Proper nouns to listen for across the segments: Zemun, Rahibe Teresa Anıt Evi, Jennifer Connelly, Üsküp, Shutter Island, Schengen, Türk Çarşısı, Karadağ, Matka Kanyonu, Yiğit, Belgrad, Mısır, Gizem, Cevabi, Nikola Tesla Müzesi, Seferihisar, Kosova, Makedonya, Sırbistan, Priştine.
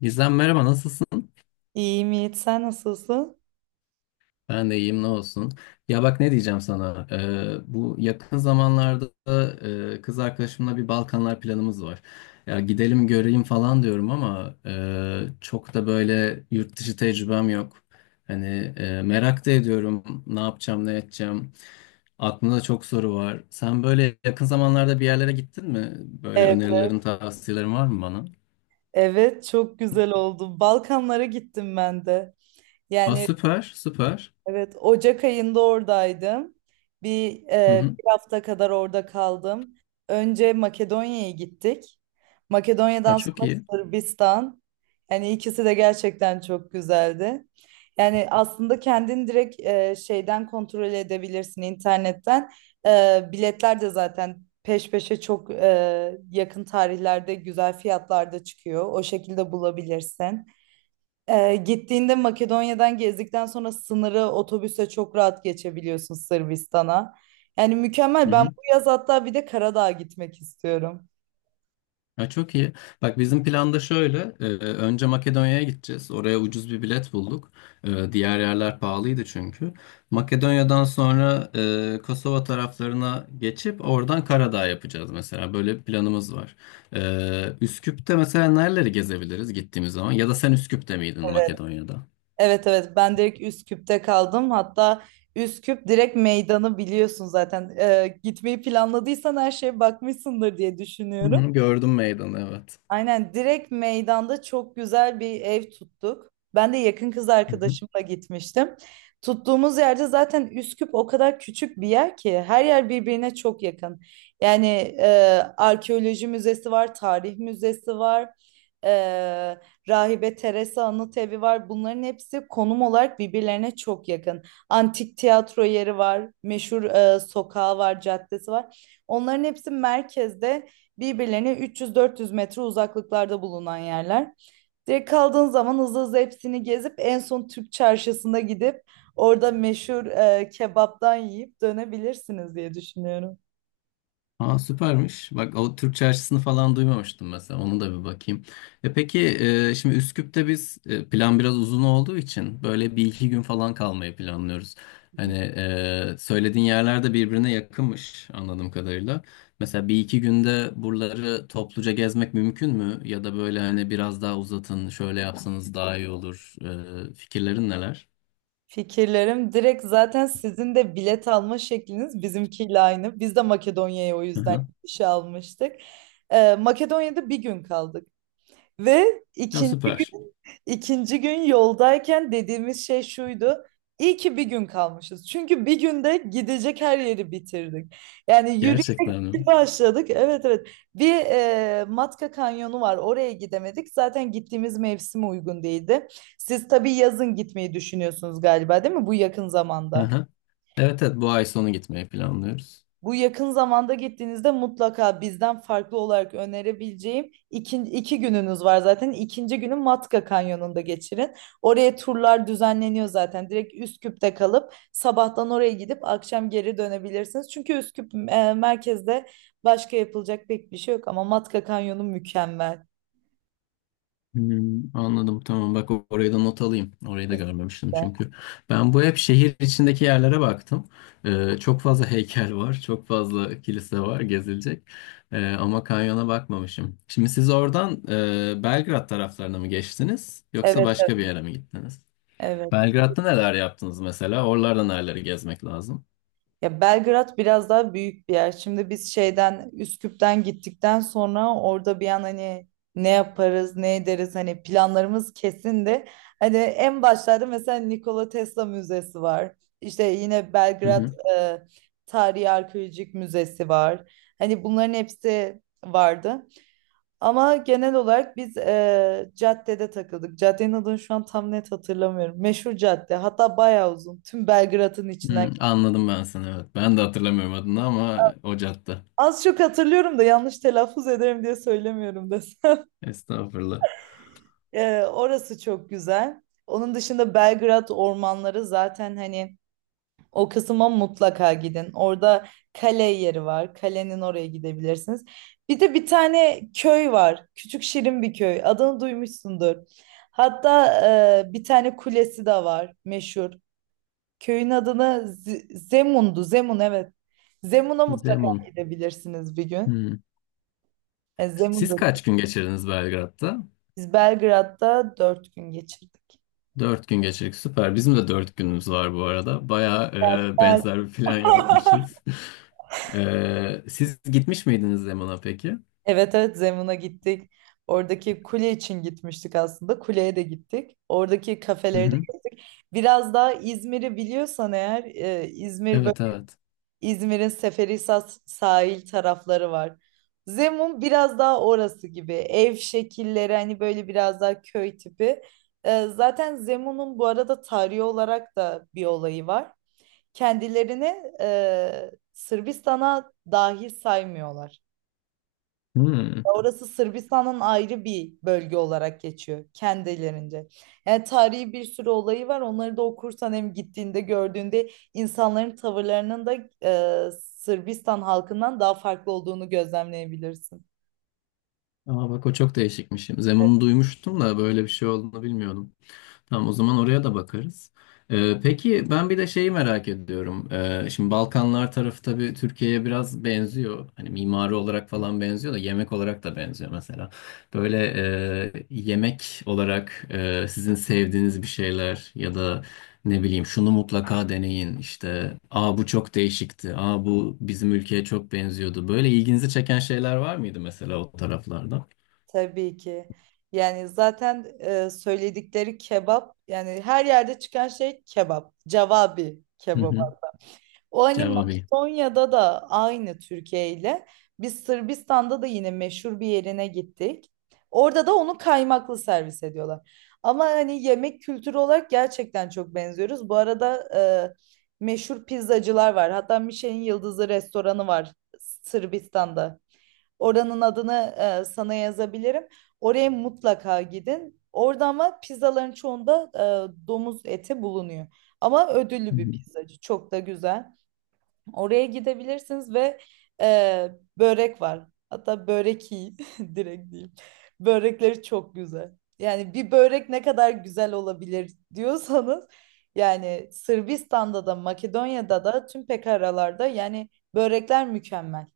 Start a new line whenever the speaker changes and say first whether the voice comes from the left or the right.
left: Gizem merhaba nasılsın?
right: İyiyim Yiğit, sen nasılsın?
left: Ben de iyiyim ne olsun. Ya bak ne diyeceğim sana. Bu yakın zamanlarda kız arkadaşımla bir Balkanlar planımız var. Ya gidelim göreyim falan diyorum ama çok da böyle yurt dışı tecrübem yok. Hani merak da ediyorum ne yapacağım ne edeceğim. Aklımda çok soru var. Sen böyle yakın zamanlarda bir yerlere gittin mi? Böyle
right: Evet,
left: önerilerin tavsiyelerin var mı bana?
right: evet çok güzel oldu. Balkanlara gittim ben de.
left: Aa,
right: Yani
left: süper süper.
right: Evet, Ocak ayında oradaydım. Bir,
left: Hı
right: e,
left: hı.
right: bir hafta kadar orada kaldım. Önce Makedonya'ya gittik.
left: Aa,
right: Makedonya'dan
left: çok
right: sonra
left: iyi.
right: Sırbistan. Yani ikisi de gerçekten çok güzeldi. Yani aslında kendin direkt şeyden kontrol edebilirsin internetten. Biletler de zaten peş peşe çok yakın tarihlerde güzel fiyatlarda çıkıyor. O şekilde bulabilirsin. Gittiğinde Makedonya'dan gezdikten sonra sınırı otobüse çok rahat geçebiliyorsun Sırbistan'a. Yani mükemmel.
left: Hı
right: Ben
left: hı.
right: bu yaz hatta bir de Karadağ'a gitmek istiyorum.
left: Ha, çok iyi. Bak bizim planda şöyle. Önce Makedonya'ya gideceğiz. Oraya ucuz bir bilet bulduk. Diğer yerler pahalıydı çünkü. Makedonya'dan sonra Kosova taraflarına geçip oradan Karadağ yapacağız mesela. Böyle bir planımız var. Üsküp'te mesela nereleri gezebiliriz gittiğimiz zaman? Ya da sen Üsküp'te miydin
right: Evet.
left: Makedonya'da?
right: Evet, evet, ben direkt Üsküp'te kaldım. Hatta Üsküp direkt meydanı biliyorsun zaten. Gitmeyi planladıysan her şeye bakmışsındır diye düşünüyorum.
left: Hı, gördüm meydanı
right: Aynen direkt meydanda çok güzel bir ev tuttuk. Ben de yakın kız
left: evet.
right: arkadaşımla gitmiştim. Tuttuğumuz yerde zaten Üsküp o kadar küçük bir yer ki her yer birbirine çok yakın. Yani e, arkeoloji müzesi var, tarih müzesi var, e, Rahibe Teresa Anıt Evi var. Bunların hepsi konum olarak birbirlerine çok yakın. Antik tiyatro yeri var, meşhur sokağı var, caddesi var. Onların hepsi merkezde birbirlerine 300-400 metre uzaklıklarda bulunan yerler. Direkt kaldığın zaman hızlı hızlı hepsini gezip en son Türk çarşısına gidip orada meşhur kebaptan yiyip dönebilirsiniz diye düşünüyorum.
left: Aa süpermiş. Bak o Türk Çarşısı'nı falan duymamıştım mesela. Onu da bir bakayım. E peki şimdi Üsküp'te biz plan biraz uzun olduğu için böyle bir iki gün falan kalmayı planlıyoruz. Hani söylediğin yerler de birbirine yakınmış anladığım kadarıyla. Mesela bir iki günde buraları topluca gezmek mümkün mü? Ya da böyle hani biraz daha uzatın, şöyle yapsanız daha iyi olur. Fikirlerin neler?
right: Fikirlerim direkt zaten sizin de bilet alma şekliniz bizimkiyle aynı. Biz de Makedonya'ya o
left: Hı
right: yüzden
left: hı.
right: gidiş almıştık. Makedonya'da bir gün kaldık. Ve
left: Ya
right: ikinci
left: süper.
right: gün ikinci gün yoldayken dediğimiz şey şuydu. İyi ki bir gün kalmışız. Çünkü bir günde gidecek her yeri bitirdik. Yani yürüyüşe
left: Gerçekten mi?
right: başladık. Evet, evet. Bir Matka Kanyonu var. Oraya gidemedik. Zaten gittiğimiz mevsim uygun değildi. Siz tabii yazın gitmeyi düşünüyorsunuz galiba, değil mi? Bu yakın
left: Hı
right: zamanda.
left: hı. Evet evet, bu ay sonu gitmeyi planlıyoruz.
right: Bu yakın zamanda gittiğinizde mutlaka bizden farklı olarak önerebileceğim iki gününüz var zaten. İkinci günü Matka Kanyonu'nda geçirin. Oraya turlar düzenleniyor zaten. Direkt Üsküp'te kalıp sabahtan oraya gidip akşam geri dönebilirsiniz. Çünkü Üsküp merkezde başka yapılacak pek bir şey yok ama Matka Kanyonu mükemmel.
left: Hmm, anladım tamam, bak orayı da not alayım. Orayı da görmemiştim çünkü. Ben bu hep şehir içindeki yerlere baktım. Çok fazla heykel var, çok fazla kilise var gezilecek. Ama kanyona bakmamışım. Şimdi siz oradan Belgrad taraflarına mı geçtiniz yoksa
right: Evet,
left: başka bir
right: evet.
left: yere mi gittiniz?
right: Evet.
left: Belgrad'da neler yaptınız mesela? Oralarda nereleri gezmek lazım?
right: Ya Belgrad biraz daha büyük bir yer. Şimdi biz Üsküp'ten gittikten sonra orada bir an hani ne yaparız, ne ederiz hani planlarımız kesin de hani en başlarda mesela Nikola Tesla Müzesi var. İşte yine
left: Hı
right: Belgrad
left: hı.
right: e, Tarihi Arkeolojik Müzesi var. Hani bunların hepsi vardı. Ama genel olarak biz caddede takıldık. Caddenin adını şu an tam net hatırlamıyorum. Meşhur cadde. Hatta bayağı uzun. Tüm Belgrad'ın içinden.
left: Hı, anladım ben seni, evet. Ben de hatırlamıyorum adını ama o cadde.
right: Az çok hatırlıyorum da yanlış telaffuz ederim diye söylemiyorum desem.
left: Estağfurullah.
right: Orası çok güzel. Onun dışında Belgrad ormanları zaten hani o kısma mutlaka gidin. Orada kale yeri var. Kalenin oraya gidebilirsiniz. Bir de bir tane köy var. Küçük şirin bir köy. Adını duymuşsundur. Hatta bir tane kulesi de var meşhur. Köyün adını Zemun'du. Zemun evet. Zemun'a mutlaka
left: Zemun.
right: gidebilirsiniz bir gün.
left: Hmm.
right: E, Zemun
left: Siz kaç gün geçirdiniz Belgrad'da?
right: Biz Belgrad'da dört gün geçirdik.
left: Dört gün geçirdik. Süper. Bizim de dört günümüz var bu arada. Bayağı
right: Güzel.
left: benzer bir plan yapmışız. E, siz gitmiş miydiniz Zemun'a peki?
right: Evet, evet, Zemun'a gittik. Oradaki kule için gitmiştik aslında. Kuleye de gittik. Oradaki
left: Hı
right: kafeleri de
left: hı.
right: gittik. Biraz daha İzmir'i biliyorsan eğer İzmir böyle
left: Evet evet.
right: İzmir'in Seferihisar sahil tarafları var. Zemun biraz daha orası gibi. Ev şekilleri hani böyle biraz daha köy tipi. Zaten Zemun'un bu arada tarihi olarak da bir olayı var. Kendilerini Sırbistan'a dahil saymıyorlar.
left: Hmm.
right: Orası Sırbistan'ın ayrı bir bölge olarak geçiyor kendilerince. Yani tarihi bir sürü olayı var. Onları da okursan hem gittiğinde gördüğünde insanların tavırlarının da Sırbistan halkından daha farklı olduğunu gözlemleyebilirsin.
left: Aa bak o çok değişikmiş. Zemun'u duymuştum da böyle bir şey olduğunu bilmiyordum. Tamam, o zaman oraya da bakarız. Peki ben bir de şeyi merak ediyorum. Şimdi Balkanlar tarafı tabii Türkiye'ye biraz benziyor. Hani mimari olarak falan benziyor da yemek olarak da benziyor mesela. Böyle yemek olarak sizin sevdiğiniz bir şeyler ya da ne bileyim şunu mutlaka deneyin işte. Aa bu çok değişikti. Aa bu bizim ülkeye çok benziyordu. Böyle ilginizi çeken şeyler var mıydı mesela o taraflarda?
right: Tabii ki. Yani zaten söyledikleri kebap yani her yerde çıkan şey kebap. Cevabi
left: Hı
right: kebap.
left: hı.
right: O hani
left: Cevabi.
right: Makedonya'da da aynı Türkiye ile. Biz Sırbistan'da da yine meşhur bir yerine gittik. Orada da onu kaymaklı servis ediyorlar. Ama hani yemek kültürü olarak gerçekten çok benziyoruz. Bu arada meşhur pizzacılar var. Hatta Michelin yıldızlı restoranı var Sırbistan'da. Oranın adını sana yazabilirim. Oraya mutlaka gidin. Orada ama pizzaların çoğunda domuz eti bulunuyor. Ama
left: Hı
right: ödüllü bir
left: hı.
right: pizzacı. Çok da güzel. Oraya gidebilirsiniz ve e, börek var. Hatta börek iyi direkt diyeyim. Börekleri çok güzel. Yani bir börek ne kadar güzel olabilir diyorsanız yani Sırbistan'da da Makedonya'da da tüm pekaralarda yani börekler mükemmel.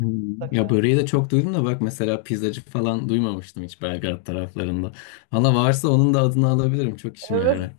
left: Hmm. Ya
right: Mutlaka.
left: böreği de çok duydum da bak mesela pizzacı falan duymamıştım hiç Belgrad taraflarında. Valla varsa onun da adını alabilirim. Çok işime
right: Evet.
left: yarar.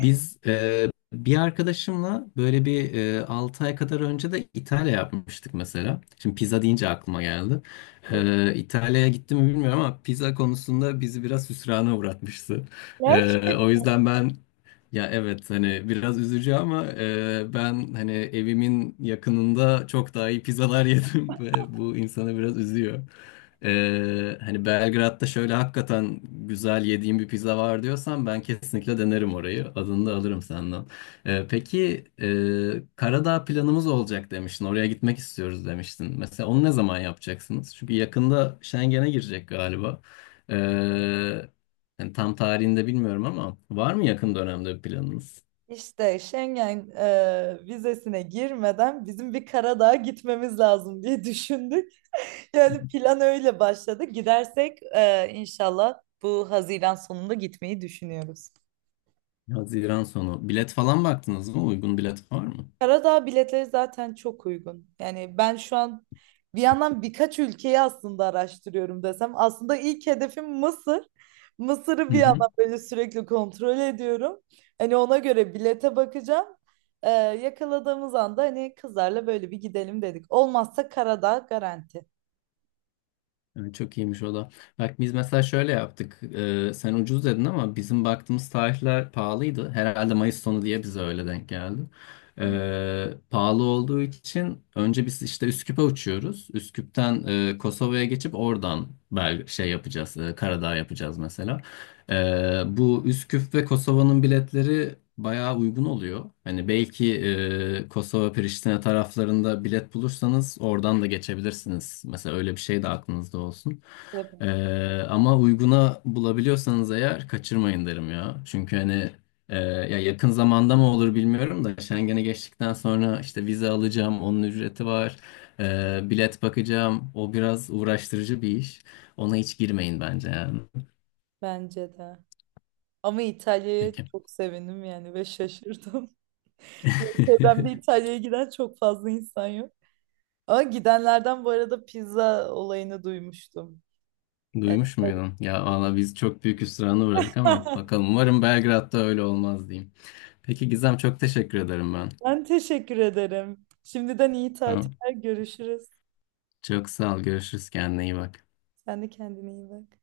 left: Biz bir arkadaşımla böyle bir 6 ay kadar önce de İtalya yapmıştık mesela. Şimdi pizza deyince aklıma geldi. E, İtalya'ya gitti mi bilmiyorum ama pizza konusunda bizi biraz hüsrana uğratmıştı.
right: Yer.
left: E, o yüzden ben... Ya evet hani biraz üzücü ama ben hani evimin yakınında çok daha iyi pizzalar yedim ve bu insanı biraz üzüyor. Hani Belgrad'da şöyle hakikaten güzel yediğim bir pizza var diyorsan ben kesinlikle denerim orayı. Adını da alırım senden. Peki Karadağ planımız olacak demiştin. Oraya gitmek istiyoruz demiştin. Mesela onu ne zaman yapacaksınız? Çünkü yakında Schengen'e girecek galiba. E, Yani tam tarihini de bilmiyorum ama var mı yakın dönemde bir planınız?
right: İşte Schengen vizesine girmeden bizim bir Karadağ'a gitmemiz lazım diye düşündük. Yani plan öyle başladı. Gidersek inşallah bu Haziran sonunda gitmeyi düşünüyoruz.
left: Haziran sonu. Bilet falan baktınız mı? Uygun bilet var mı?
right: Karadağ biletleri zaten çok uygun. Yani ben şu an bir yandan birkaç ülkeyi aslında araştırıyorum desem. Aslında ilk hedefim Mısır. Mısır'ı
left: Hı
right: bir
left: hı.
right: yandan böyle sürekli kontrol ediyorum. Hani ona göre bilete bakacağım. Yakaladığımız anda hani kızlarla böyle bir gidelim dedik. Olmazsa Karadağ garanti.
left: Evet, çok iyiymiş o da. Bak biz mesela şöyle yaptık. Sen ucuz dedin ama bizim baktığımız tarihler pahalıydı. Herhalde Mayıs sonu diye bize öyle denk geldi.
right: Hı,
left: Pahalı olduğu için önce biz işte Üsküp'e uçuyoruz. Üsküp'ten Kosova'ya geçip oradan şey yapacağız. E, Karadağ yapacağız mesela. Bu Üsküp ve Kosova'nın biletleri bayağı uygun oluyor. Hani belki Kosova, Priştine taraflarında bilet bulursanız oradan da geçebilirsiniz. Mesela öyle bir şey de aklınızda olsun.
right: tabii.
left: Ama uyguna bulabiliyorsanız eğer kaçırmayın derim ya. Çünkü hani ya yakın zamanda mı olur bilmiyorum da Schengen'e geçtikten sonra işte vize alacağım, onun ücreti var. Bilet bakacağım. O biraz uğraştırıcı bir iş. Ona hiç girmeyin bence yani.
right: Bence de. Ama İtalya'ya
left: Peki.
right: çok sevindim yani ve şaşırdım. Çevremde İtalya'ya giden çok fazla insan yok. Ama gidenlerden bu arada pizza olayını duymuştum. Yani
left: Duymuş muydun? Ya valla biz çok büyük hüsrana uğradık ama bakalım. Umarım Belgrad'da öyle olmaz diyeyim. Peki Gizem, çok teşekkür ederim ben.
right: ben teşekkür ederim. Şimdiden iyi
left: Tamam.
right: tatiller görüşürüz.
left: Çok sağ ol. Görüşürüz. Kendine iyi bak.
right: Sen de kendine iyi bak.